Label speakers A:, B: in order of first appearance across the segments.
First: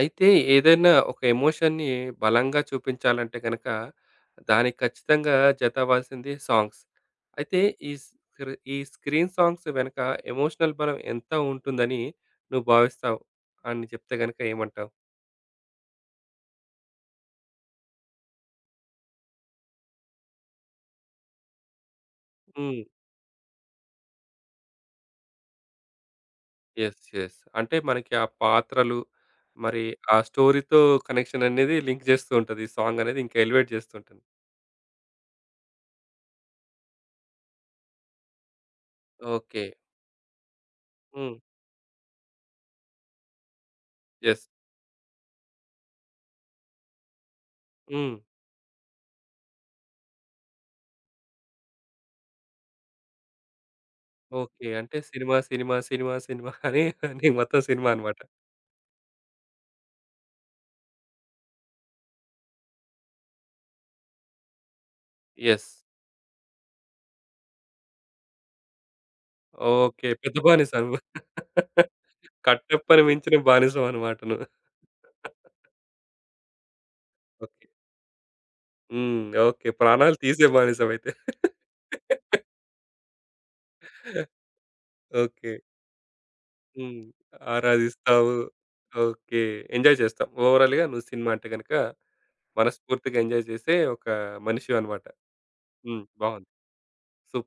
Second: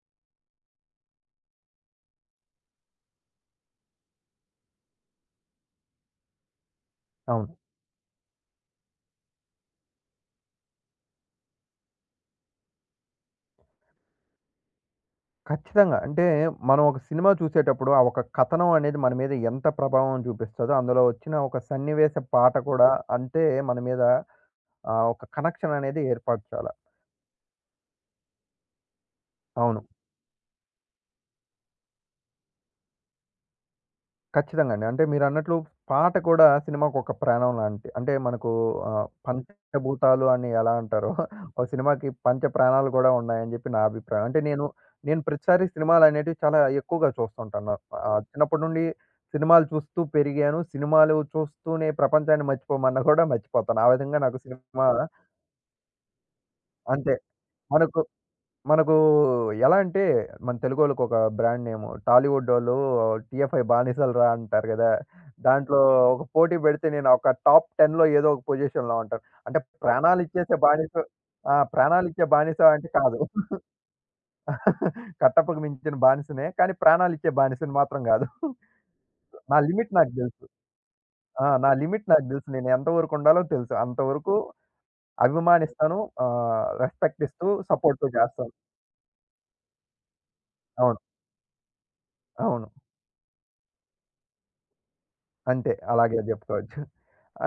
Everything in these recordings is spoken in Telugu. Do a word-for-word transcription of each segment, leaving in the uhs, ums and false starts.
A: అయితే ఏదైనా ఒక ఎమోషన్‌ని బలంగా చూపించాలంటే గనక, దానికి ఖచ్చితంగా జత అవ్వాల్సింది సాంగ్స్.
B: అవును.
A: అయితే ఈ స్క్రీ ఈ స్క్రీన్ సాంగ్స్ వెనక ఎమోషనల్ బలం ఎంత ఉంటుందని నువ్వు భావిస్తావు? అని చెప్తే గనక ఏమంటావు?
B: ఖచ్చితంగా. అంటే మనం ఒక సినిమా చూసేటప్పుడు, ఆ ఒక కథనం అనేది మన మీద ఎంత ప్రభావం చూపిస్తదో, అందులో వచ్చిన ఒక సన్నివేశ పాట
A: హ్మ్.
B: కూడా అంతే మన మీద ఆహ్, ఒక కనెక్షన్ అనేది ఏర్పరచాల.
A: Yes, yes. అంటే మనకి ఆ పాత్రలు,
B: అవును.
A: మరి ఆ స్టోరీతో కనెక్షన్ అనేది లింక్ చేస్తూ ఉంటది. ఈ సాంగ్ అనేది ఇంకా ఎలివేట్ చేస్తుంటుంది.
B: ఖచ్చితంగా అండి. అంటే మీరన్నట్లు పాట కూడా సినిమాకొక ప్రాణం లాంటి అంటే మనకు ఆహ్,
A: ఓకే.
B: పంచభూతాలు అని ఎలా అంటారో
A: హ్మ్.
B: ఓ సినిమాకి పంచ ప్రాణాలు కూడా ఉన్నాయని జెప్పి నా అభిప్రాయం. అంటే
A: యెస్.
B: నేను, నేను ప్రతిసారి సినిమాలనేటివి చాలా ఎక్కువగా చూస్తుంటాను.
A: హ్మ్.
B: ఆహ్, చిన్నప్పటి నుండి సినిమాలు చూస్తూ పెరిగాను. సినిమాలు చూస్తూనే ప్రపంచాన్ని మర్చిపోమన్నా గూడా మర్చిపోతాను. ఆ విధంగా నాకు
A: ఓకే.
B: సినిమా
A: అంటే సినిమా, సినిమా, సినిమా, సినిమా అని
B: అంటే
A: నీకు మొత్తం సినిమా
B: మనకు
A: అన్నమాట.
B: మనకు ఎలా అంటే, మన తెలుగోళ్ళకొక బ్రాండ్ నేము. టాలీవుడ్డోళ్ళు 'టీఎఫ్ఐ బానిసలురా' అంటారు గదా!
A: యెస్.
B: దాంట్లో ఒక పోటీ పెడితే నేను ఒక టాప్ 10లో ఏదో ఒక పొజిషన్‌లో ఉంటాను. అంటే
A: ఓకే, పెద్ద
B: ప్రాణాలిచ్చేసే
A: బానిస
B: బానిస
A: నువ్వు.
B: ఆ! ప్రాణాలిచ్చే బానిస అంటే
A: కట్టెప్పని
B: కాదు.
A: మించిన బానిసవు అన్నమాట నువ్వు.
B: కట్టప్పకు మించిన బానిసనే. కానీ ప్రాణాలిచ్చే
A: ఓకే.
B: బానిసని మాత్రం గాదు.
A: హ్మ్.
B: నా
A: ఓకే,
B: లిమిట్ నాకు
A: ప్రాణాలు
B: దెలుసు.
A: తీసే బానిసవైతే.
B: ఆ! నా లిమిట్ నాకు దెలుసు. నేను ఎంతవరకు ఉండాలో తెలుసు. అంతవరకు
A: ఓకే.
B: అభిమానిస్తాను. ఆహ్,
A: హ్మ్.
B: రెస్పెక్ట్ ఇస్తూ, సపోర్టు
A: ఆరాధిస్తావు.
B: చేస్తాను.
A: ఓకే. ఎంజాయ్ చేస్తావు. ఓవరాల్‌గా
B: అవును.
A: నువ్వు సినిమా అంటే గనుక
B: అవును.
A: మనస్ఫూర్తిగా ఎంజాయ్ చేసే ఒక మనిషివన్నమాట.
B: అంతే.
A: హ్మ్.
B: అలాగే
A: బావుంది.
B: జెప్పుకోవచ్చు.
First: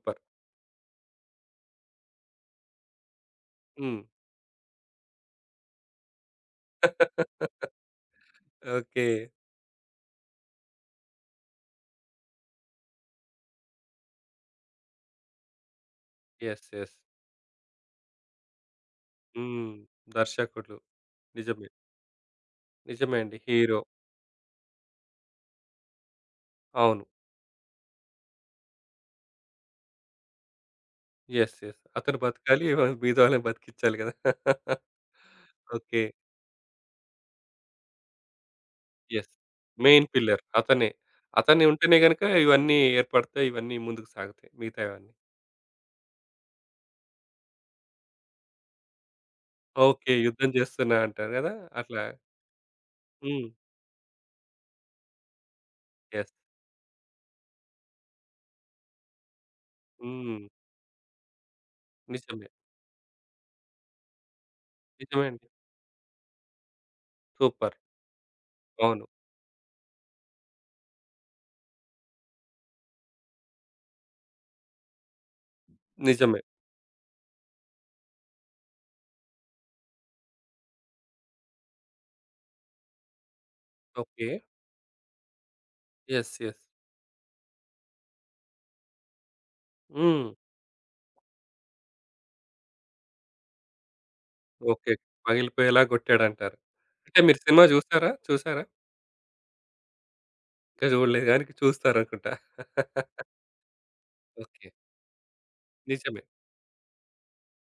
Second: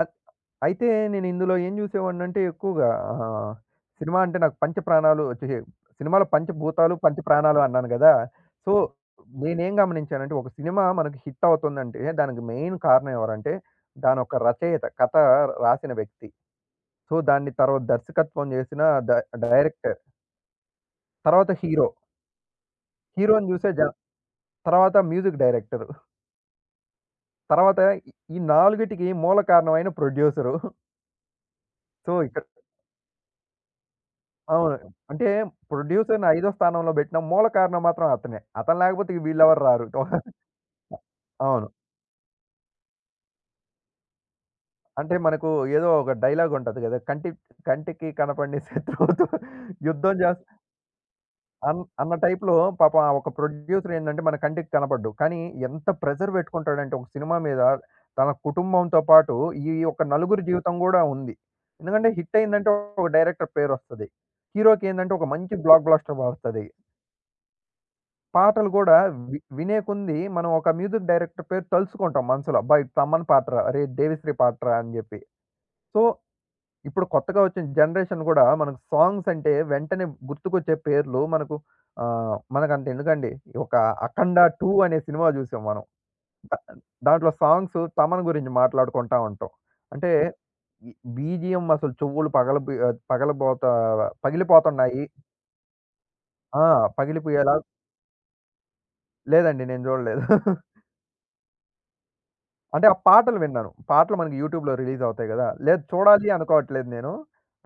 B: అత్ అయితే నేను ఇందులో ఏం జూసేవాడినంటే ఎక్కువగా ఆహ్,
A: హ్మ్.
B: సినిమా అంటే నాకు పంచప్రాణాలు ఛీ! సినిమాలో పంచభూతాలు, పంచప్రాణాలు అన్నాను గదా! So,
A: okay.
B: నేనేం గమనించానంటే ఒక సినిమా మనకు హిట్ అవుతుందంటే దానికి మెయిన్ కారణం ఎవరంటే దానొక రచయిత, కథ రాసిన వ్యక్తి.
A: Yes, yes.
B: సో, దాన్ని తర్వాత దర్శకత్వం జేసిన డ
A: హ్మ్.
B: డైరెక్టర్,
A: దర్శకుడు.
B: తర్వాత
A: నిజమే.
B: హీరో,
A: నిజమే అండి,
B: హీరోని జూసే
A: హీరో.
B: జ తర్వాత మ్యూజిక్ డైరెక్టరు,
A: అవును.
B: తర్వాత ఈ ఈ నాలుగిటికి మూల కారణమైన ప్రొడ్యూసరు.
A: Yes, yes.
B: సో,
A: అతను
B: ఇక
A: బతకాలి. వ మిగతా వాళ్ళని బతికిచ్చాలి గదా!
B: అవును. అంటే
A: ఓకే.
B: ప్రొడ్యూసర్‌ని ఐదో స్థానంలో బెట్టిన మూల కారణం మాత్రం అతనే. అతను లేకపోతే
A: యెస్.
B: వీళ్ళెవరు రారు.
A: మెయిన్ పిల్లర్ అతనే. అతనే
B: అవును.
A: ఉంటేనే గనుక ఇవన్నీ ఏర్పడతాయి. ఇవన్నీ ముందుకు సాగుతాయి మిగతావన్నీ.
B: అంటే మనకు ఏదో ఒక డైలాగ్ ఉంటది గదా! కంటి కంటికి కనపడని శత్రువుతో
A: ఓకే,
B: యుద్ధం జేస్
A: యుద్ధం చేస్తున్నా అంటారు గదా!
B: అన్
A: అట్లా.
B: అన్న టైప్‌లో పాపం ఆ ఒక
A: హ్మ్.
B: ప్రొడ్యూసర్ ఏందంటే మన కంటికి కనపడ్డు. కానీ ఎంత
A: యెస్.
B: ప్రెషర్ బెట్టుకుంటాడంటే ఒక సినిమా మీద తన కుటుంబంతో పాటు ఈ యొక్క
A: హ్మ్.
B: నలుగురి జీవితం గూడా ఉంది. ఎందుకంటే హిట్
A: నిజమే.
B: అయిందంటే ఒక డైరెక్టర్ పేరొస్తది. హీరోకేందంటే
A: నిజమే
B: ఒక
A: అండి.
B: మంచి బ్లాక్ బస్టర్ ఒస్తది.
A: సూపర్.
B: పాటలు గూడా
A: అవును.
B: వి వినే కొంది మనం ఒక మ్యూజిక్ డైరెక్టర్ పేరు తలుసుకుంటాం మనసులో. అబ్బా! ఇది తమన్ పాటరా! అరే! దేవిశ్రీ పాటరా! అని జెప్పి. సో,
A: నిజమే.
B: ఇప్పుడు కొత్తగా వచ్చిన జనరేషన్ గూడా మనకు సాంగ్స్ అంటే వెంటనే గుర్తుకొచ్చే పేర్లు మనకు ఆహ్, మనకంత ఎందుకండి. ఒక
A: ఓకే.
B: 'అఖండ టూ' అనే సినిమా జూసాం మనం.
A: Yes,
B: the
A: yes.
B: దాంట్లో సాంగ్స్ తమన్ గురించి మాట్లాడుకుంటా ఉంటాం. అంటే
A: హ్మ్.
B: ఈ బీజీఎం అసలు చెవులు పగలబి ఆహ్, పగలబోతా
A: ఓకే,
B: పగిలిపోతున్నాయి.
A: పగిలిపోయేలా గొట్టాడంటారు.
B: ఆ!
A: అంటే మీరు
B: పగిలిపోయేలా
A: సినిమా జూసారా? చూసారా?
B: లేదండి. నేను జూడలేదు.
A: ఇంకా జూడలేదు గాని చూస్తారనుకుంటా.
B: అంటే ఆ పాటలు విన్నాను. పాటలు మనకి
A: ఓకే.
B: యూట్యూబ్‌లో రిలీజ్ అవుతాయి గదా! లేదు
A: నిజమే.
B: చూడాలి అనుకోవట్లేదు నేను.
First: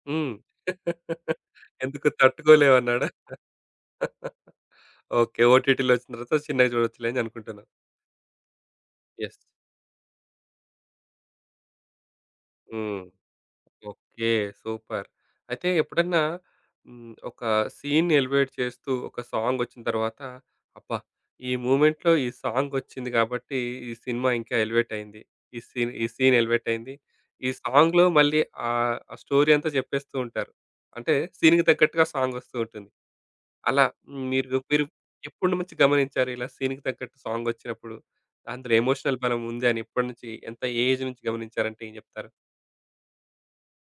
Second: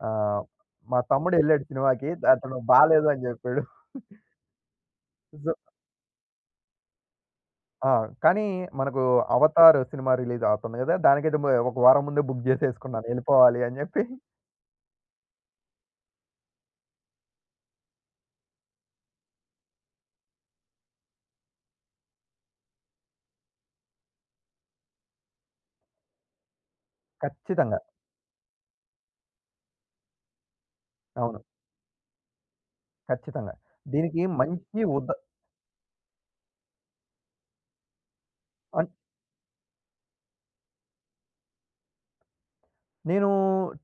A: హ్మ్.
B: ఆహ్, మా తమ్ముడు ఎళ్ళాడు
A: ఎందుకు
B: సినిమాకి. అతను
A: తట్టుకోలేవన్నాడా?
B: బాలేదు అని జెప్పాడు.
A: ఓకే,
B: సో
A: ఓటీటీలో వచ్చిన తర్వాత చిన్నగా చూడొచ్చులే అని అనుకుంటున్నావు.
B: ఆ! కానీ మనకు
A: యెస్.
B: 'అవతార్' సినిమా రిలీజ్ అవుతుంది గదా! దానికైతే మ ఒక వారం ముందే బుక్
A: హ్మ్.
B: జేసేసుకున్నాను ఎళ్ళిపోవాలి అని జెప్పి.
A: ఓకే. సూపర్. అయితే ఎప్పుడన్నా హ్మ్. ఒక సీన్‌ని ఎలివేట్ చేస్తూ ఒక సాంగొచ్చిన తర్వాత అబ్బా! ఈ మూమెంట్‌లో ఈ సాంగొచ్చింది కాబట్టి ఈ సినిమా ఇంకా ఎలివేట్ అయింది. ఈ సీన్ ఈ సీన్ ఎలివేట్ అయింది. ఈ
B: ఖచ్చితంగా.
A: సాంగ్‌లో మళ్ళీ ఆహ్, ఆ స్టోరీ అంతా చెప్పేస్తూ ఉంటారు. అంటే
B: అవును.
A: సీన్‌కి తగ్గట్టుగా సాంగొస్తూ ఉంటుంది.
B: ఖచ్చితంగా.
A: అలా
B: దీనికి
A: హ్మ్. మీరు
B: మంచి
A: మీరు
B: ఉద
A: ఎప్పటి నుంచి గమనించారు? ఇలా సీన్‌కి తగ్గట్టు సాంగొచ్చినప్పుడు, అందులో
B: అన్
A: ఎమోషనల్ బలం ఉంది అని ఎప్పటి నుంచి, ఎంత ఏ ఏజ్ నుంచి గమనించారంటే ఏం చెప్తారు?
B: నేను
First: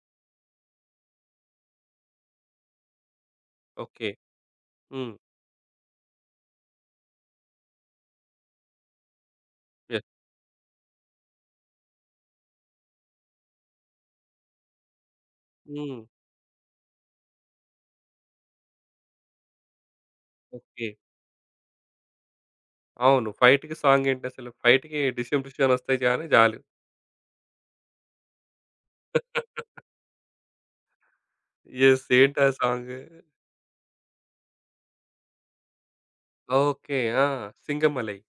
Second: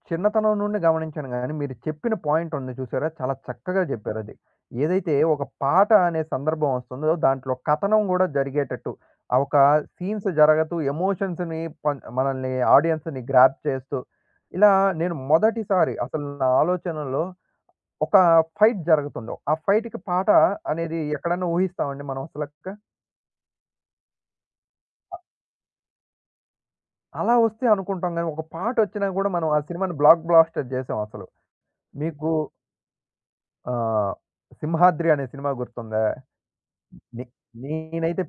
B: చిన్నతనం నుండి గమనించాను గానీ, మీరు చెప్పిన పాయింట్ ఉంది చూసారా? చాలా చక్కగా
A: ఓకే.
B: జెప్పారది.
A: హ్మ్.
B: ఏదైతే ఒక పాట అనే సందర్భం వస్తుందో, దాంట్లో కథనం గూడా జరిగేటట్టు, ఆ ఒక
A: యెస్.
B: సీన్స్ జరగతూ ఎమోషన్స్‌ని పన్ మనల్ని ఆడియన్స్‌ని గ్రాబ్ చేస్తూ, ఇలా నేను మొదటిసారి
A: హ్మ్.
B: అసలు నా ఆలోచనలో ఒక ఫైట్ జరుగుతుందో, ఆ ఫైట్‌కి పాట
A: ఓకే.
B: అనేది ఎక్కడన్నా ఊహిస్తామండి మనం అసలక్క?
A: అవును, ఫైట్‌కి సాంగ్ ఏంటసలు? ఫైట్‌కి 'డిషుమ్ డిషుమ్' అని వస్తే గాని చాలు.
B: అలా వస్తే అనుకుంటాం గానీ, ఒక పాటొచ్చినా గూడా మనం ఆ సినిమాని బ్లాక్ బ్లాస్టర్ జేసాం అసలు.
A: యెస్,
B: మీకు
A: ఏంటా సాంగు?
B: ఆహ్, 'సింహాద్రి' అనే సినిమా గుర్తుందా?
A: ఓకే.
B: నే
A: ఆ! 'సింగమలై'.
B: నేనైతే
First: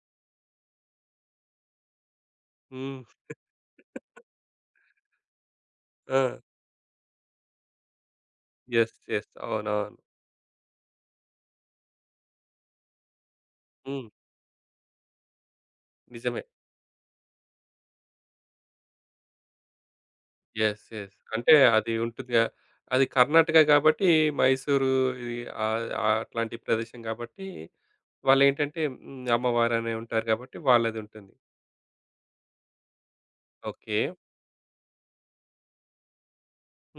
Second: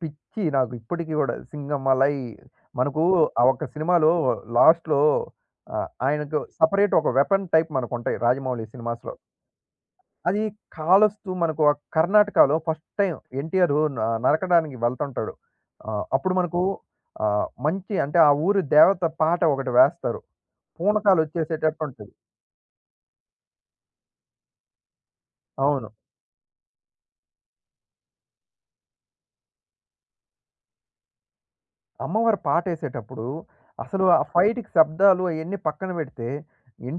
B: పిచ్చి నాకు ఇప్పటికి గూడా 'సింగమలై'
A: హ్మ్.
B: మనకు ఆ ఒక్క సినిమాలో లాస్ట్‌లో ఆహ్,
A: ఆ!
B: ఆయనకు సెపరేట్ ఒక వెపన్ టైప్ మనకుంటాయి 'రాజమౌళి'
A: యెస్,
B: సినిమాస్‌లో.
A: యెస్, అవునవును.
B: అది కాలొస్తూ మనకు ఆ కర్ణాటకలో ఫస్ట్ టైమ్ 'ఎన్టీఆర్'
A: హ్మ్.
B: న నరకడానికి వెళ్తుంటాడు. ఆహ్, అప్పుడు
A: నిజమే.
B: మనకు ఆహ్, మంచి అంటే ఆ ఊరి దేవత పాట ఒకటి వేస్తారు.
A: Yes, yes. అంటే అది
B: పూనకాలొచ్చేసేటట్టుంటది.
A: ఉంటుందిగా. అది కర్ణాటక కాబట్టి మైసూరు ఇది ఆహ్,
B: అవును.
A: ఆహ్, అట్లాంటి ప్రదేశం కాబట్టి వాళ్ళేంటంటే హ్మ్. అమ్మవారనే ఉంటారు కాబట్టి వాళ్ళదుంటుంది.
B: అమ్మవారు పాటేసేటప్పుడు
A: ఓకే.
B: అసలు ఆ ఫైట్‌కి శబ్దాలు అయన్నీ పక్కన పెడితే,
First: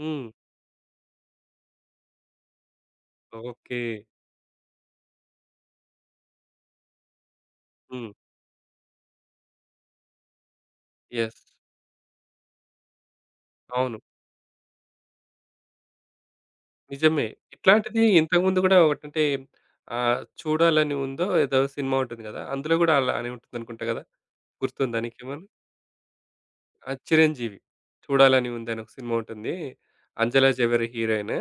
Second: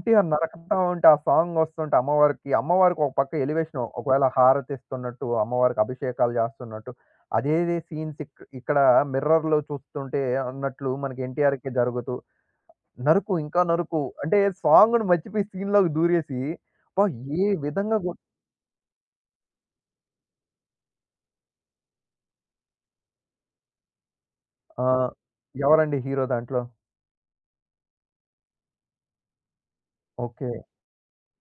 A: హ్మ్.
B: నరకతా ఉంటే ఆ సాంగ్ వస్తుంటే అమ్మవారికి, అమ్మవారికి ఒక పక్క
A: ఓకే.
B: ఎలివేషన్ ఒకవేళ హారతిస్తున్నట్టు, అమ్మవారికి అభిషేకాలు చేస్తున్నట్టు, అదే
A: హ్మ్.
B: సీన్స్ ఇక్ ఇక్కడ మిర్రర్‌లో చూస్తుంటే అన్నట్లు మనకి
A: యెస్.
B: ఎన్టీఆర్‌కి జరుగుతూ, నరుకు ఇంకా
A: అవును.
B: నరుకు అంటే సాంగ్‌ని మర్చిపోయి సీన్‌లోకి దూరేసి, అబ్బా!
A: నిజమే.
B: ఏ విధంగా
A: ఇట్లాంటిది
B: గొ
A: ఇంతకుముందు గూడా ఒకటంటే ఆహ్, చూడాలని ఉందో ఏదో సినిమా ఉంటుంది గదా! అందులో గూడా అలానే ఉంటుందనుకుంటా గదా!
B: ఆ!
A: గుర్తుందా నీకేమన్నా?
B: ఎవరండి హీరో దాంట్లో?
A: ఆ! 'చిరంజీవి' చూడాలని ఉందని ఒక సినిమా ఉంటుంది. 'Anjala
B: okay.
A: Zaveri' heroine.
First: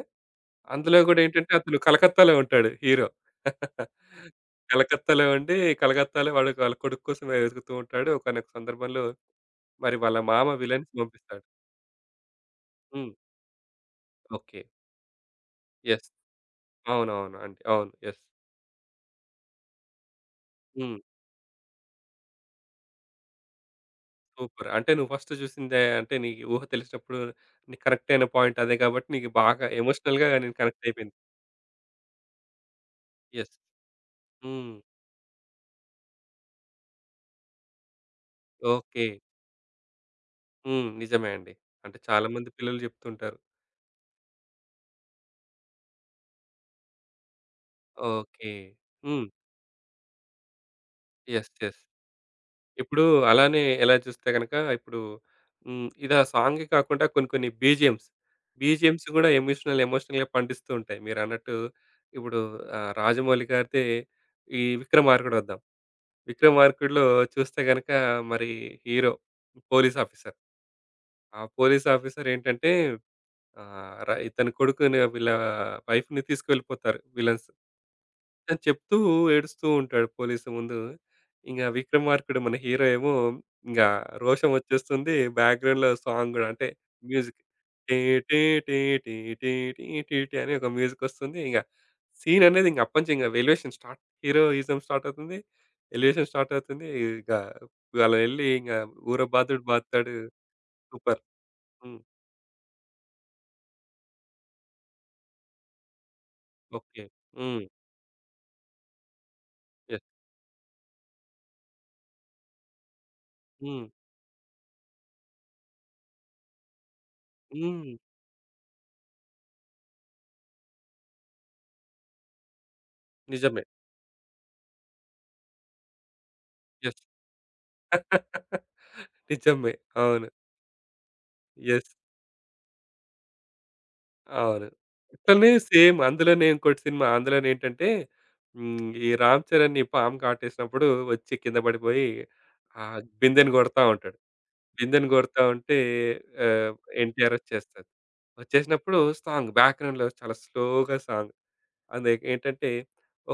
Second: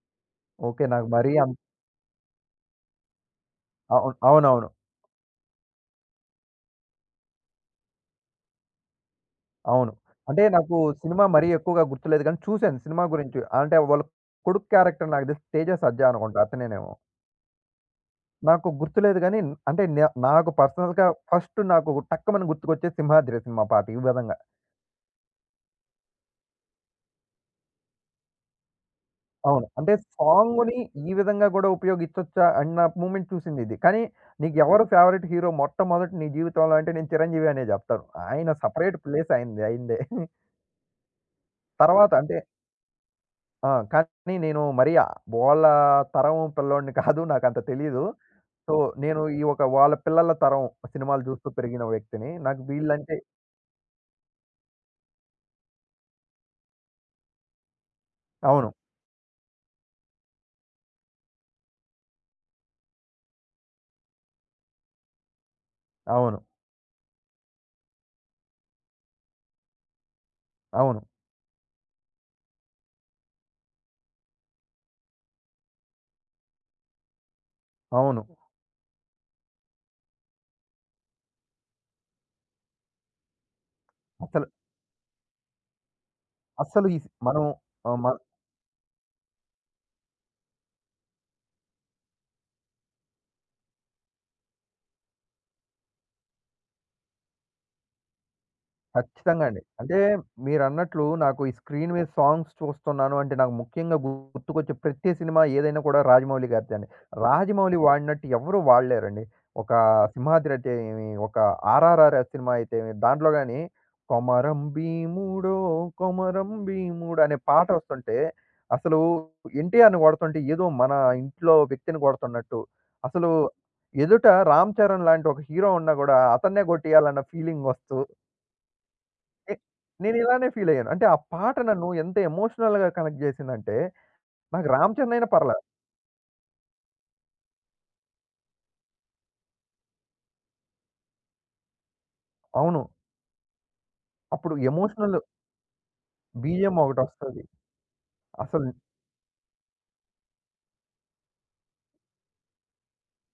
B: Okay.
A: అందులో
B: నాకు
A: గూడా
B: మరీ
A: ఏంటంటే
B: అంత
A: అతను కలకత్తాలో ఉంటాడు హీరో.
B: అవును. అవునవును.
A: కలకత్తాలో ఉండి, కలకత్తాలో వాడు వాళ్ళ కొడుకు కోసం వెతుకుతూ ఉంటాడు. ఒకానొక సందర్భంలో
B: అవును.
A: మరి వాళ్ళ
B: అంటే
A: మామ
B: నాకు
A: విలన్‌ని
B: సినిమా
A: పంపిస్తాడు.
B: మరీ ఎక్కువగా గుర్తులేదు గానీ, చూసాను సినిమా
A: హ్మ్.
B: గురించి. అంటే వాళ్ళ
A: ఓకే.
B: కొడుకు క్యారెక్టర్ నాకు తెలిసి తేజ సర్జా
A: యెస్,
B: అనుకుంటా అతనేనేమో.
A: అవునవును అండి, అవును, యెస్.
B: నాకు గుర్తులేదు గానీ, అంటే న నాకు
A: హ్మ్.
B: పర్సనల్‌గా ఫస్ట్ నాకు టక్కుమని గుర్తుకొచ్చేది 'సింహాద్రి' సినిమా పాట ఈ విధంగా.
A: సూపర్. అంటే నువ్వు ఫస్ట్ చూసిందే అంటే నీ ఊహ తెలిసినప్పుడు నీకు కనెక్ట్ అయిన పాయింట్ అదే కాబట్టి నీకు బాగా
B: అవును. అంటే
A: ఎమోషనల్‌గా నేను
B: సాంగుని
A: కనెక్ట్
B: ఈ
A: అయిపోయింది.
B: విధంగా గూడా ఉపయోగించొచ్చా అన్న మూమెంట్
A: యెస్.
B: చూసిందిది. కానీ
A: హ్మ్.
B: నీకెవరు ఫేవరెట్ హీరో మొట్టమొదట నీ జీవితంలో అంటే నేను 'చిరంజీవి' అనే జెప్తాను. ఆయన సెపరేట్
A: ఓకే.
B: ప్లేస్ ఆయనది అయిందే.
A: హ్మ్. నిజమే అండి. అంటే
B: తర్వాత
A: చాలా
B: అంటే
A: మంది పిల్లలు చెప్తుంటారు.
B: ఆ! కానీ నేను మరి ఆహ్, వాళ్ళ తరం పిల్లోడిని కాదు. నాకంత తెలీదు.
A: ఓకే.
B: సో, నేను
A: హ్మ్.
B: ఈ ఒక వాళ్ళ పిల్లల తరం సినిమాలు చూస్తూ
A: యెస్, యెస్.
B: పెరిగిన వ్యక్తిని. నాకు
A: ఇప్పుడు
B: వీళ్ళంటే
A: అలానే ఎలా చూస్తే గనక ఇప్పుడు హ్మ్. ఇది ఆ సాంగే కాకుండా కొన్ని కొన్ని బీజీఎమ్స్.
B: అవును.
A: బీజీఎమ్స్ గూడా ఎమోషనల్ ఎమోషనల్‌గా పండిస్తూ ఉంటాయి. మీరన్నట్టు ఇప్పుడు ఆహ్, రాజమౌళి గారిదే ఈ 'విక్రమార్కుడు' వద్దాం.
B: అవును.
A: 'విక్రమార్కుడులో' చూస్తే గనక మరి హీరో పోలీస్ ఆఫీసర్.
B: అవును.
A: ఆ పోలీస్ ఆఫీసర్ ఏంటంటే ఆహ్, ర ఇతని కొడుకుని వీళ్ళ వైఫ్‌ని తీసుకెళ్ళిపోతారు విలన్స్.
B: అవును.
A: అని చెప్తూ ఏడుస్తూ ఉంటాడు పోలీసు ముందు. ఇంగ 'విక్రమార్కుడు' మన హీరో ఏమో ఇంగ
B: అసలు
A: రోషం వచ్చేస్తుంది. బ్యాక్‌గ్రౌండ్‌లో సాంగ్ గూడా అంటే
B: అస్సలు ఈ సి
A: మ్యూజిక్
B: మనం
A: టీ
B: ఆహ్, మ
A: టీ టీ టీ టీ టీ టీ టీ అని ఒక మ్యూజిక్ వస్తుంది. ఇంగ సీన్ అనేది ఇంక అప్పటి నుంచి ఇంగ ఎలివేషన్ స్టార్ట్. హీరోయిజం స్టార్ట్ అవుతుంది. ఎలివేషన్ స్టార్ట్ అవుతుంది. ఇక అలా ఎళ్లి ఇంగ ఊర
B: ఖచ్చితంగా అండి.
A: బాదుడు
B: అంటే
A: బాదుతాడు.
B: మీరన్నట్లు
A: సూపర్.
B: నాకు ఈ స్క్రీన్
A: హ్మ్.
B: మీద సాంగ్స్ చూస్తున్నాను అంటే నాకు ముఖ్యంగా గుర్తుకొచ్చే ప్రతి సినిమా ఏదైనా కూడా రాజమౌళి గారిదే అండి.
A: ఓకే. హ్మ్.
B: రాజమౌళి వాడినట్టు ఎవరు వాడలేరండి. ఒక
A: యెస్.
B: సింహాద్రి అయితే ఏమి, ఒక 'ఆర్ఆర్ఆర్' సినిమా అయితే ఏమి, దాంట్లో గాని
A: హ్మ్.
B: కొమరం భీముడో కొమరం భీముడు అనే పాట
A: హ్మ్.
B: వస్తుంటే అసలు ఎన్టీఆర్‌ని కొడుతుంటే ఏదో మన ఇంట్లో వ్యక్తిని కొడుతున్నట్టు, అసలు
A: నిజమే.
B: ఎదుట రామ్ చరణ్ లాంటి ఒక హీరో ఉన్నా కూడా అతన్నే
A: యెస్.
B: కొట్టేయాలన్న ఫీలింగ్ వస్తూ నే
A: నిజమే. అవును.
B: నేనిలానే ఫీలయ్యాను. అంటే ఆ పాట నన్ను
A: యెస్.
B: ఎంత ఎమోషనల్‌గా కనెక్ట్ జేసిందంటే,
A: అవును.
B: నాకు 'రామచంద్ర' అయినా
A: అట్లనే
B: పర్లా
A: సేమ్ అందులోనే ఇంకోటి సినిమా. అందులోనేంటంటే హ్మ్. ఈ 'రామ్ చరణ్‌ని పాము కాటేసినప్పుడు వచ్చి కింద పడిపోయి
B: అవును.
A: ఆ బిందెని కొడతా ఉంటాడు.
B: అప్పుడు
A: బిందెని
B: ఎమోషనల్
A: కొడతా ఉంటే ఆహ్,
B: బీజీఎం
A: ఎన్టీఆర్
B: ఒకటొస్తది.
A: వచ్చేస్తాడు.
B: అసలు
A: వచ్చేసినప్పుడు సాంగ్ బ్యాక్‌గ్రౌండ్‌లో చాలా స్లోగా సాంగ్. అది ఏంటంటే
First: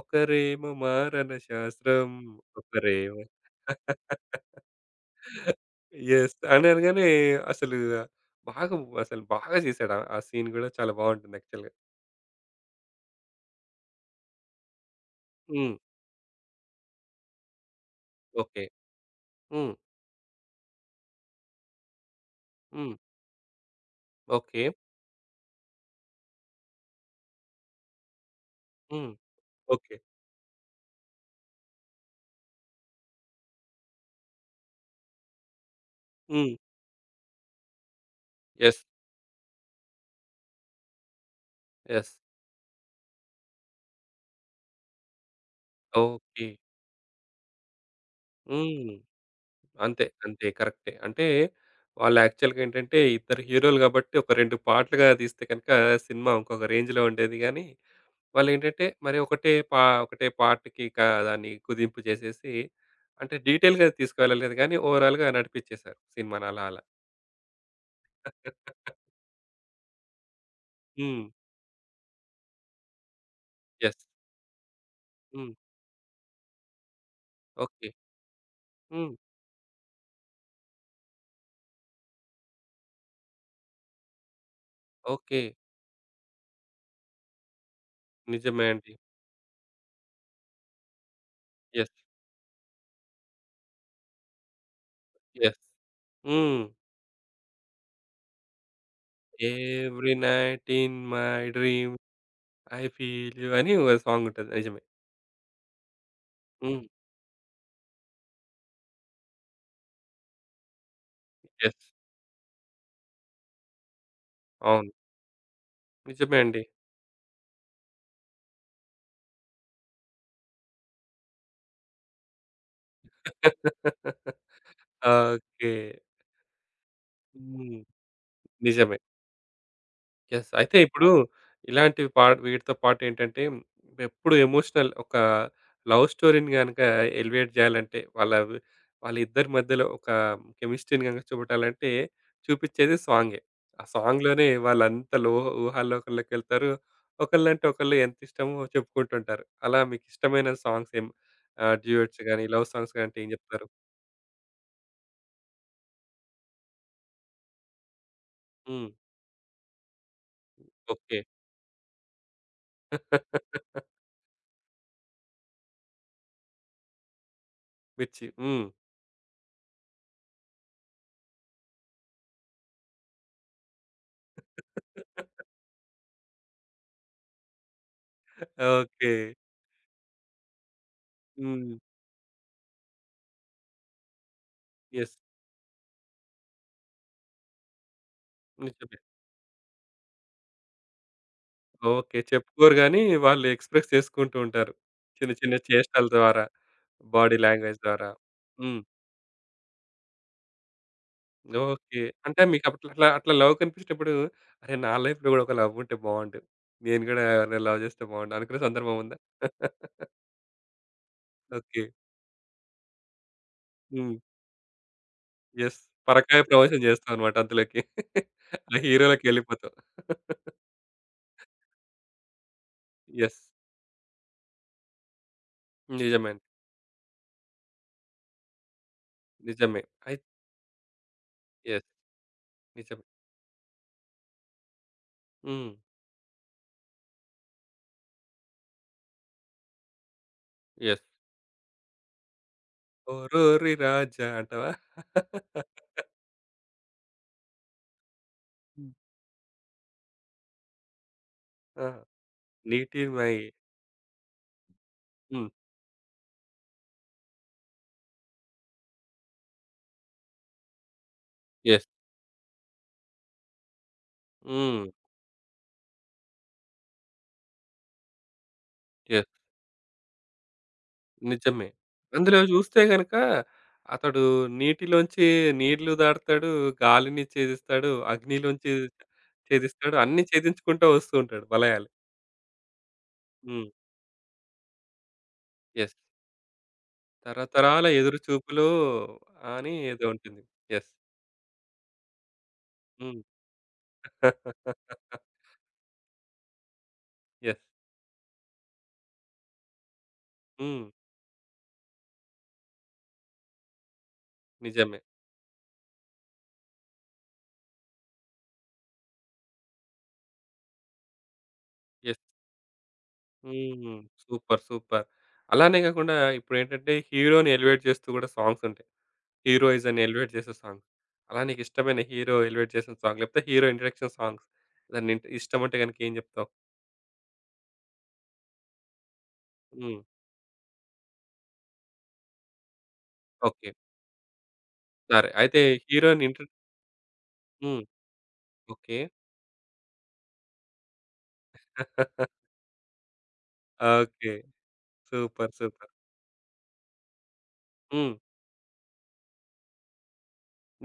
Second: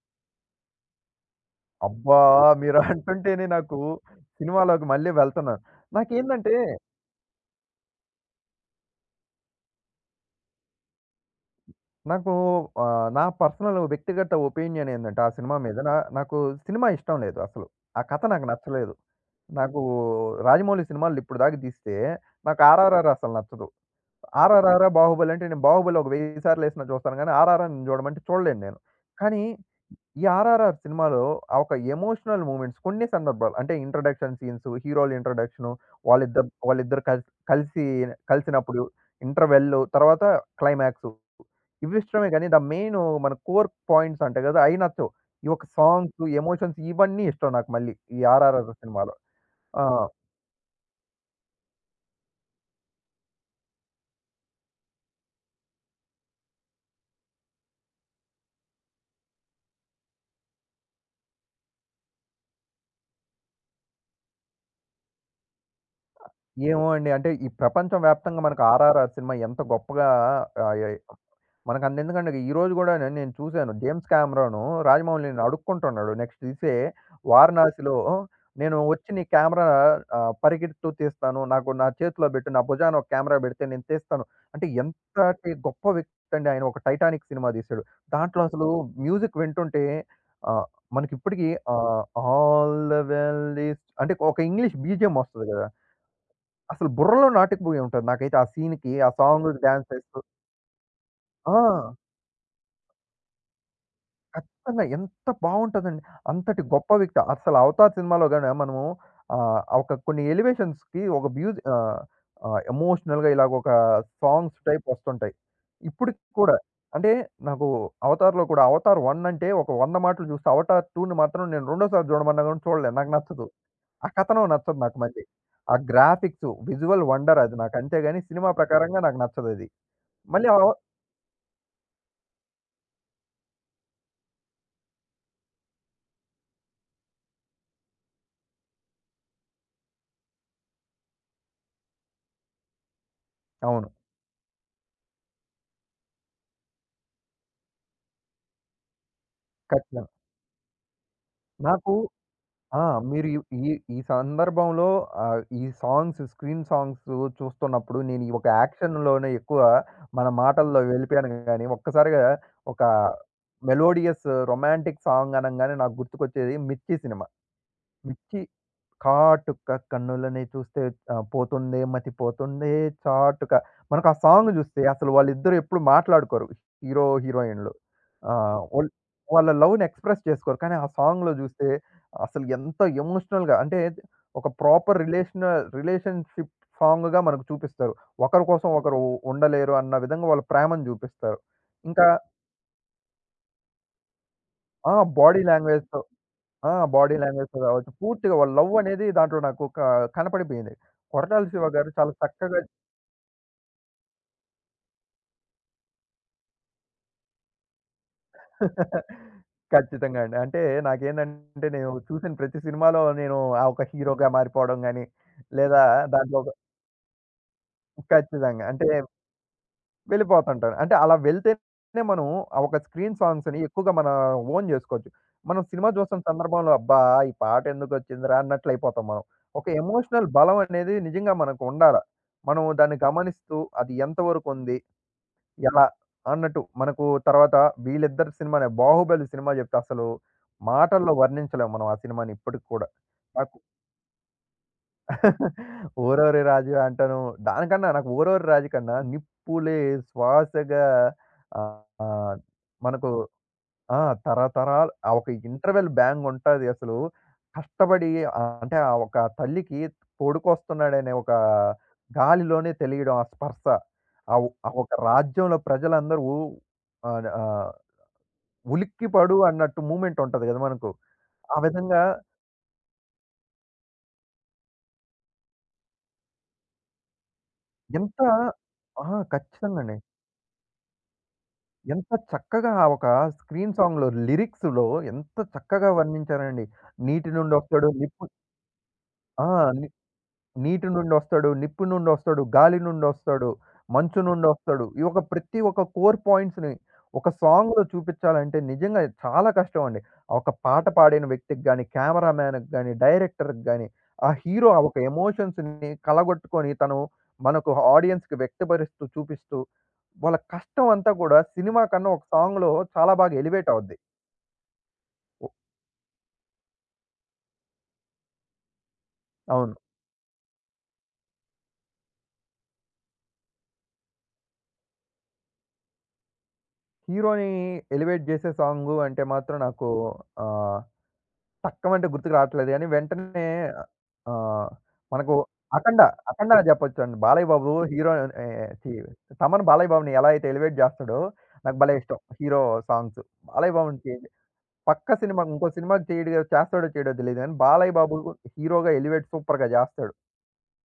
A: ఒకరేమో మారణ శాస్త్రం,
B: అబ్బా!
A: ఒకరేమో
B: మీరంటుంటేనే నాకు సినిమాలోకి మళ్ళీ వెళ్తున్నాను.
A: యెస్.
B: నాకేందంటే,
A: అని అనగానే అసలు బాగా అసలు బాగా చేశాడు. ఆ సీన్ కూడా చాలా బావుంటుంది యాక్చువల్‌గా.
B: నాకు ఆహ్, నా పర్సనల్ వ్యక్తిగత ఒపీనియన్ ఏందంటే ఆ సినిమా
A: హ్మ్.
B: మీద నా నాకు సినిమా ఇష్టం లేదు అసలు. ఆ కథ నాకు
A: ఓకే.
B: నచ్చలేదు.
A: హ్మ్.
B: నాకు 'రాజమౌళి' సినిమాలు ఇప్పటిదాకా తీస్తే నాకు
A: హ్మ్.
B: 'ఆర్ఆర్ఆర్' అసలు నచ్చదు.
A: ఓకే.
B: ఆర్ఆర్ఆరా, బాహుబలి అంటే నేను 'బాహుబలి' ఒక వెయ్యి సార్లేసినా చూస్తాను గానీ, 'ఆర్ఆర్ఆర్‌ని' చూడమంటే చూడలేను నేను.
A: హ్మ్.
B: కానీ
A: ఓకే.
B: ఈ 'ఆర్ఆర్ఆర్' సినిమాలో ఆ ఒక ఎమోషనల్ మూమెంట్స్ కొన్ని సందర్భాలు అంటే ఇంట్రడక్షన్ సీన్స్, హీరోల ఇంట్రడక్షను, వాళ్ళిద్దరు
A: హ్మ్.
B: వాళ్ళిద్దరు కల్ కలిసి
A: యెస్,
B: కలిసినప్పుడు, ఇంటర్వెల్లు, తర్వాత క్లైమాక్సు
A: యెస్.
B: ఇవిష్టమే గానీ, ద మెయిను మన కోర్ పాయింట్స్ అంటాయి గదా! అయి నచ్చవు. ఈ యొక్క సాంగ్స్,
A: ఓకే.
B: ఎమోషన్స్ ఇవన్నీ ఇష్టం నాకు మళ్ళీ ఈ 'ఆర్ఆర్ఆర్'
A: హ్మ్.
B: సినిమాలో. ఆ!
A: అంతే, అంతే, కరెక్టే. అంటే వాళ్ళు యాక్చువల్‌గా ఏంటంటే ఇద్దరు హీరోలు కాబట్టి ఒక రెండు పార్ట్‌లుగా తీస్తే గనుక సినిమా ఇంకొక రేంజ్‌లో ఉండేది గానీ, వాళ్ళేంటంటే మరి ఒకటే పా ఒకటే పార్ట్‌కి క దాన్ని కుదింపు చేసేసి అంటే డీటెయిల్‌గా తీసుకువెళ్ళలేదు గానీ ఓవరాల్‌గా నడిపిచ్చేసారు సినిమాని అలా అలా.
B: ఏమో అండి. అంటే ఈ ప్రపంచం వ్యాప్తంగా మనకు 'ఆర్ఆర్ఆర్' సినిమా ఎంత గొప్పగా ఆహ్, ఎ
A: హ్మ్.
B: మనకు అంతెందుకండి. ఈరోజు గూడా నే నేను చూసాను.
A: యెస్.
B: జేమ్స్ కెమెరాను రాజమౌళిని
A: హ్మ్.
B: అడుక్కుంటున్నాడు. నెక్స్ట్ తీసే
A: ఓకే.
B: 'వారణాసిలో' నేను వచ్చి
A: హ్మ్.
B: నీ కెమెరా ఆహ్, పరిగెడుతూ తీస్తాను. నాకు నా చేతిలో బెట్టు. నా భుజాన ఒక కెమెరా బెడితే నేను తీస్తాను. అంటే
A: ఓకే.
B: ఎంతటి గొప్ప వ్యక్తి అండి ఆయన. ఒక 'టైటానిక్' సినిమా తీశాడు. దాంట్లో
A: నిజమే
B: అసలు
A: అండి.
B: మ్యూజిక్ వింటుంటే ఆహ్, మనకిప్పటికి
A: yes,
B: ah, 'all the well is' అంటే ఒక ఇంగ్లీష్ బీజీఎం ఒస్తది
A: యెస్.
B: గదా!
A: హ్మ్.
B: అసలు బుర్రలో నాటుకుపోయి ఉంటది. నాకైతే ఆ సీన్‌కి, ఆ సాంగుకి డాన్స్
A: ఎవ్రి
B: చేస్తూ.
A: Night in my
B: ah!
A: Dream I feel you అని ఓ సాంగుంటది. నిజమే.
B: ఖచ్చితంగా. ఎంత బావుంటదండి. అంతటి
A: హ్మ్.
B: గొప్ప వ్యక్తి అసలు 'అవతార్' సినిమాలో గాని మనము ఆహ్, ఒక కొన్ని ఎలివేషన్స్‌కి ఒక మ్యూజి
A: యెస్.
B: ఆహ్, ఆహ్, ఎమోషనల్‌గా ఇలాగొక సాంగ్స్ టైప్
A: అవును.
B: వస్తుంటాయి. ఇప్పటికి
A: నిజమే
B: కూడా
A: అండి.
B: అంటే నాకు 'అవతార్‌లో' కూడా 'అవతార్ వన్' అంటే ఒక వంద మాటలు చూస్తే 'అవతార్ టూ'ని మాత్రం నేను రెండోసారి చూడమన్నా గాని చూడలేను. నాకు నచ్చదు. ఆ కథనం నచ్చదు నాకు మళ్ళీ.
A: ఓకే.
B: ఆ గ్రాఫిక్స్ విజువల్ వండర్ అది నాకు.
A: హ్మ్.
B: అంతేగాని సినిమా
A: నిజమే.
B: ప్రకారంగా నాకు నచ్చదది. మళ్ళీ
A: యెస్.
B: అవ
A: అయితే ఇప్పుడు ఇలాంటివి పా వీటితో పాటు ఏంటంటే ఎప్పుడు ఎమోషనల్ ఒక లవ్ స్టోరీని గనుక ఎలివేట్ చేయాలంటే వాళ్ళ వాళ్ళిద్దరి మధ్యలో ఒక కెమిస్ట్రీని గనుక చూపెట్టాలంటే చూపిచ్చేది సాంగే. ఆ
B: అవును.
A: సాంగ్‌లోనే వాళ్ళంత లో ఊహాలోకంలోకెళ్తారు. ఒకళ్ళంటే ఒకళ్ళు ఎంత ఇష్టమో చెప్పుకుంటుంటారు. అలా మీకు
B: ఖచ్చితంగా.
A: ఇష్టమైన సాంగ్స్ ఏం ఆహ్,
B: నాకు
A: డ్యూయెట్స్ గాని, లవ్
B: ఆ!
A: సాంగ్స్ గాని అంటే
B: మీరు
A: ఏం
B: ఈ
A: చెప్తారు?
B: ఈ ఈ సందర్భంలో ఆహ్, ఈ సాంగ్స్ స్క్రీన్ సాంగ్స్ చూస్తున్నప్పుడు నేను ఈ ఒక
A: హ్మ్.
B: యాక్షన్‌లోనే ఎక్కువ మన మాటల్లో
A: ఓకే.
B: వెళ్ళిపోయాను గానీ, ఒక్కసారిగా ఒక మెలోడియస్ రొమాంటిక్ సాంగ్ అనంగానే నాకు గుర్తుకొచ్చేది 'మిర్చి' సినిమా.
A: మిర్చి.
B: 'మిర్చి'
A: హ్మ్.
B: కాటుక కన్నులని చూస్తే ఆహ్, పోతుందే మతి పోతుందే చాటుక. మనకు ఆ సాంగ్ జూస్తే అసలు వాళ్ళిద్దరూ ఎప్పుడు మాట్లాడుకోరు. హీరో, హీరోయిన్‌లు. ఆహ్, వోల్
A: ఓకే.
B: వాళ్ళ లవ్‌ని ఎక్స్‌ప్రెస్ చేసుకోరు. కానీ ఆ సాంగ్‌లో జూస్తే
A: హ్మ్.
B: అసలు ఎంత ఎమోషనల్‌గా అంటే ఒక ప్రాపర్
A: యెస్.
B: రిలేషన రిలేషన్‌షిప్ సాంగ్‌గా మనకు చూపిస్తారు. ఒకరి కోసం
A: నిజమే.
B: ఒకరు ఉండలేరు అన్న విధంగా వాళ్ళ ప్రేమను జూపిస్తారు. ఇంకా
A: ఓకే, చెప్పుకోరు గానీ, వాళ్ళు ఎక్స్‌ప్రెస్ చేసుకుంటూ ఉంటారు.
B: ఆ!
A: చిన్న
B: బాడీ
A: చిన్న
B: లాంగ్వేజ్‌తో
A: చేష్టల ద్వారా,
B: ఆ! బాడీ
A: బాడీ
B: లాంగ్వేజ్‌తో
A: లాంగ్వేజ్
B: కావచ్చు.
A: ద్వారా.
B: పూర్తిగా వాళ్ళ లవ్
A: హ్మ్.
B: అనేది దాంట్లో నాకు క కనపడిపోయింది. కొరటాల శివ గారు
A: ఓకే.
B: చాలా
A: అంటే
B: చక్కగా
A: మీకప్పట్లో అట్లా, అట్లా లవ్ కనిపించినప్పుడు, అరే! నా లైఫ్‌లో గూడా ఒక లవ్ ఉంటే బావుండు. నేను గూడా ఎవరినైనా లవ్ చేస్తే బావుండు అనుకునే సందర్భం ఉందా?
B: ఖచ్చితంగా అండి. అంటే నాకేందంటే
A: ఓకే.
B: నేను చూసిన ప్రతి సినిమాలో నేను ఆ ఒక
A: హ్మ్.
B: హీరోగా మారిపోవడం గాని,
A: యెస్.
B: లేదా దాంట్లో
A: పరకాయ
B: ఒక
A: ప్రవేశం చేస్తావన్నమాట అందులోకి.
B: ఖచ్చితంగా.
A: ఆ
B: అంటే
A: హీరోలకెళ్ళిపోతావు.
B: వెళ్ళిపోతుంటాను. అంటే అలా వెళ్తేనే మనం ఆ ఒక స్క్రీన్
A: యెస్.
B: సాంగ్స్‌ని ఎక్కువగా మన ఓన్ జేసుకోవచ్చు. మనం సినిమా జూస్తున్న
A: నిజమే అండి.
B: సందర్భంలో అబ్బా! ఈ పాటెందుకొచ్చిందిరా అన్నట్లయిపోతాం మనం. ఒక
A: నిజమే. అయి
B: ఎమోషనల్ బలం అనేది నిజంగా మనకు
A: యెస్.
B: ఉండాల. మనం దాన్ని
A: నిజమే.
B: గమనిస్తూ అది ఎంతవరకుంది?
A: హ్మ్.
B: ఎలా? అన్నట్టు మనకు తర్వాత వీళ్ళిద్దరి సినిమానే 'బాహుబలి' సినిమా జెప్తే అసలు
A: యెస్,
B: మాటల్లో వర్ణించలేం మనం ఆ సినిమాని ఇప్పటికి కూడా. నాకు
A: ఓరోరి రాజా అంటావా?
B: ఓరోరి రాజు అంటాను. దానికన్నా నాకు ఓరోరి రాజు
A: హ్మ్.
B: కన్నా నిప్పులే శ్వాసగా
A: ఆ!
B: ఆహ్, మనకు
A: నీటిమై.
B: ఆ! తరతరాలు ఆ ఒక
A: హ్మ్.
B: ఇంటర్వెల్ బ్యాంగ్ ఉంటది అసలు. కష్టపడి ఆహ్, అంటే ఆ ఒక తల్లికి కొడుకొస్తున్నాడనే ఒక
A: యెస్.
B: గాలిలోనే తెలియడం ఆ స్పర్శ. ఆవ్ ఆ
A: హ్మ్.
B: ఒక రాజ్యంలో ప్రజలందరూ ఆహ్, ఆహ్,
A: యెస్.
B: ఉలిక్కిపడు అన్నట్టు మూవ్‌మెంట్ ఉంటది కదా! మనకు. ఆ
A: నిజమే.
B: విధంగా
A: అందులో చూస్తే గనక అతడు నీటిలోంచి నీళ్లు దాటుతాడు, గాలిని ఛేదిస్తాడు,
B: ఎంత
A: అగ్నిలోంచి
B: ఆ!
A: ఛేదిస్తాడు.
B: ఖచ్చితంగండి.
A: అన్నీ ఛేదించుకుంటూ వస్తూ ఉంటాడు వలయాలు.
B: ఎంత చక్కగా ఆ ఒక
A: హ్మ్.
B: స్క్రీన్ సాంగ్‌లో లిరిక్స్‌లో ఎంత చక్కగా
A: యెస్,
B: వర్ణించారండి. నీటి
A: తరతరాల
B: నుండొస్తాడు
A: ఎదురు
B: నిప్పు
A: చూపులో
B: ఆ!
A: అని ఏదో ఉంటుంది.
B: నీటి
A: యెస్.
B: నుండొస్తాడు, నిప్పు నుండొస్తాడు, గాలి
A: హ్మ్.
B: నుండొస్తాడు, మంచు నుండొస్తాడు. ఈ ఒక ప్రతి ఒక్క కోర్ పాయింట్స్‌ని ఒక
A: యెస్.
B: సాంగ్‌లో చూపించాలంటే నిజంగా చాలా కష్టం అండి. ఆ ఒక
A: హ్మ్.
B: పాట పాడిన వ్యక్తికి గాని, కెమెరామ్యాన్‌కి గాని, డైరెక్టర్‌కి గాని, ఆ హీరో ఆ ఒక
A: నిజమే.
B: ఎమోషన్స్‌ని కలగొట్టుకొని తను మనకు ఆడియన్స్‌కి వ్యక్తపరుస్తూ, చూపిస్తూ వాళ్ళ కష్టం అంతా కూడా సినిమా కన్నా
A: యెస్.
B: ఒక సాంగ్‌లో చాలా బాగా ఎలివేట్ అవుద్ది.
A: హ్మ్. Super, super. అలానే కాకుండా ఇప్పుడేంటంటే హీరో‌ని ఎలివేట్ చేస్తూ కూడా సాంగ్స్ ఉంటాయి.
B: అవును.
A: హీరోయిజంని ఎలివేట్ చేసే సాంగ్స్. అలా నీకిష్టమైన హీరో ఎలివేట్ చేసిన సాంగ్ లేకపోతే హీరో ఇంట్రడక్షన్ సాంగ్స్. దాన్ని ఇంట్ ఇష్టమంటే గనుక ఏం చెప్తావు?
B: హీరోని ఎలివేట్ చేసే సాంగు అంటే మాత్రం నాకు
A: హ్మ్.
B: ఆహ్, తక్కమంటే గుర్తుకు రావట్లేదు గానీ, వెంటనే
A: ఓకే.
B: ఆహ్,
A: సరే.
B: మనకు
A: అయితే
B: 'అఖండ'
A: హీరో‌ని ఇంట్రో
B: 'అఖండ' అని చెప్పొచ్చండి. బాలయ్య బాబు
A: హ్మ్.
B: హీరో ఏ ఛీ!
A: ఓకే.
B: తమన్ బాలయ్య బాబుని ఎలా అయితే ఎలివేట్ జేస్తాడో, నాకు భలే ఇష్టం. Hero songs. బాలయ్య బాబుకి
A: ఓకే.
B: పక్క సినిమా
A: సూపర్,
B: ఇంకో
A: సూపర్.
B: సినిమాకి చేయడు చేస్తాడో చేయడో తెలీదు గానీ, బాలయ్య
A: హ్మ్.
B: బాబు హీరోగా ఎలివేట్ సూపర్‌గా జేస్తాడు.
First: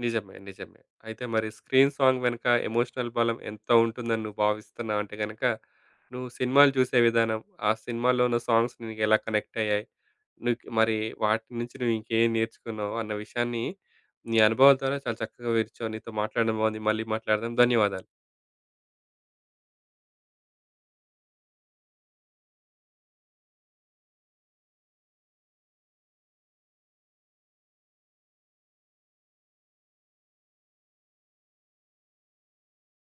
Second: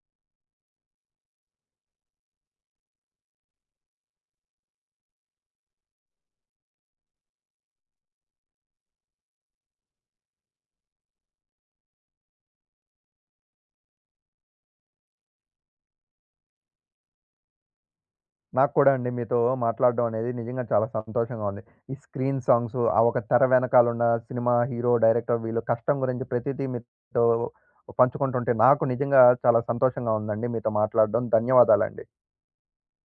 A: నిజమే, నిజమే. అయితే మరి స్క్రీన్ సాంగ్ వెనక ఎమోషనల్ బలం ఎంత ఉంటుందని నువ్వు భావిస్తున్నావు అంటే గనక, నువ్వు సినిమాలు చూసే విధానం, ఆ సినిమాలో ఉన్న సాంగ్స్ నీకెలా కనెక్ట్ అయ్యాయి? నీకు మరి వాటి నుంచి నువ్వు ఇంకేం నేర్చుకున్నావు? అన్న విషయాన్ని నీ అనుభవాల ద్వారా చాలా చక్కగా వివరించావు. నీతో మాట్లాడడం బాగుంది. మళ్ళీ మాట్లాడదాం. ధన్యవాదాలు.
B: నాకు కూడా అండి మీతో మాట్లాడడం అనేది నిజంగా చాలా సంతోషంగా ఉంది. ఈ స్క్రీన్ సాంగ్స్, ఆ ఒక తెర వెనకాలున్న సినిమా హీరో, డైరెక్టర్ వీళ్ళ కష్టం గురించి ప్రతిదీ మీతో పంచుకుంటుంటే నాకు నిజంగా చాలా సంతోషంగా ఉందండి మీతో మాట్లాడడం. ధన్యవాదాలండి.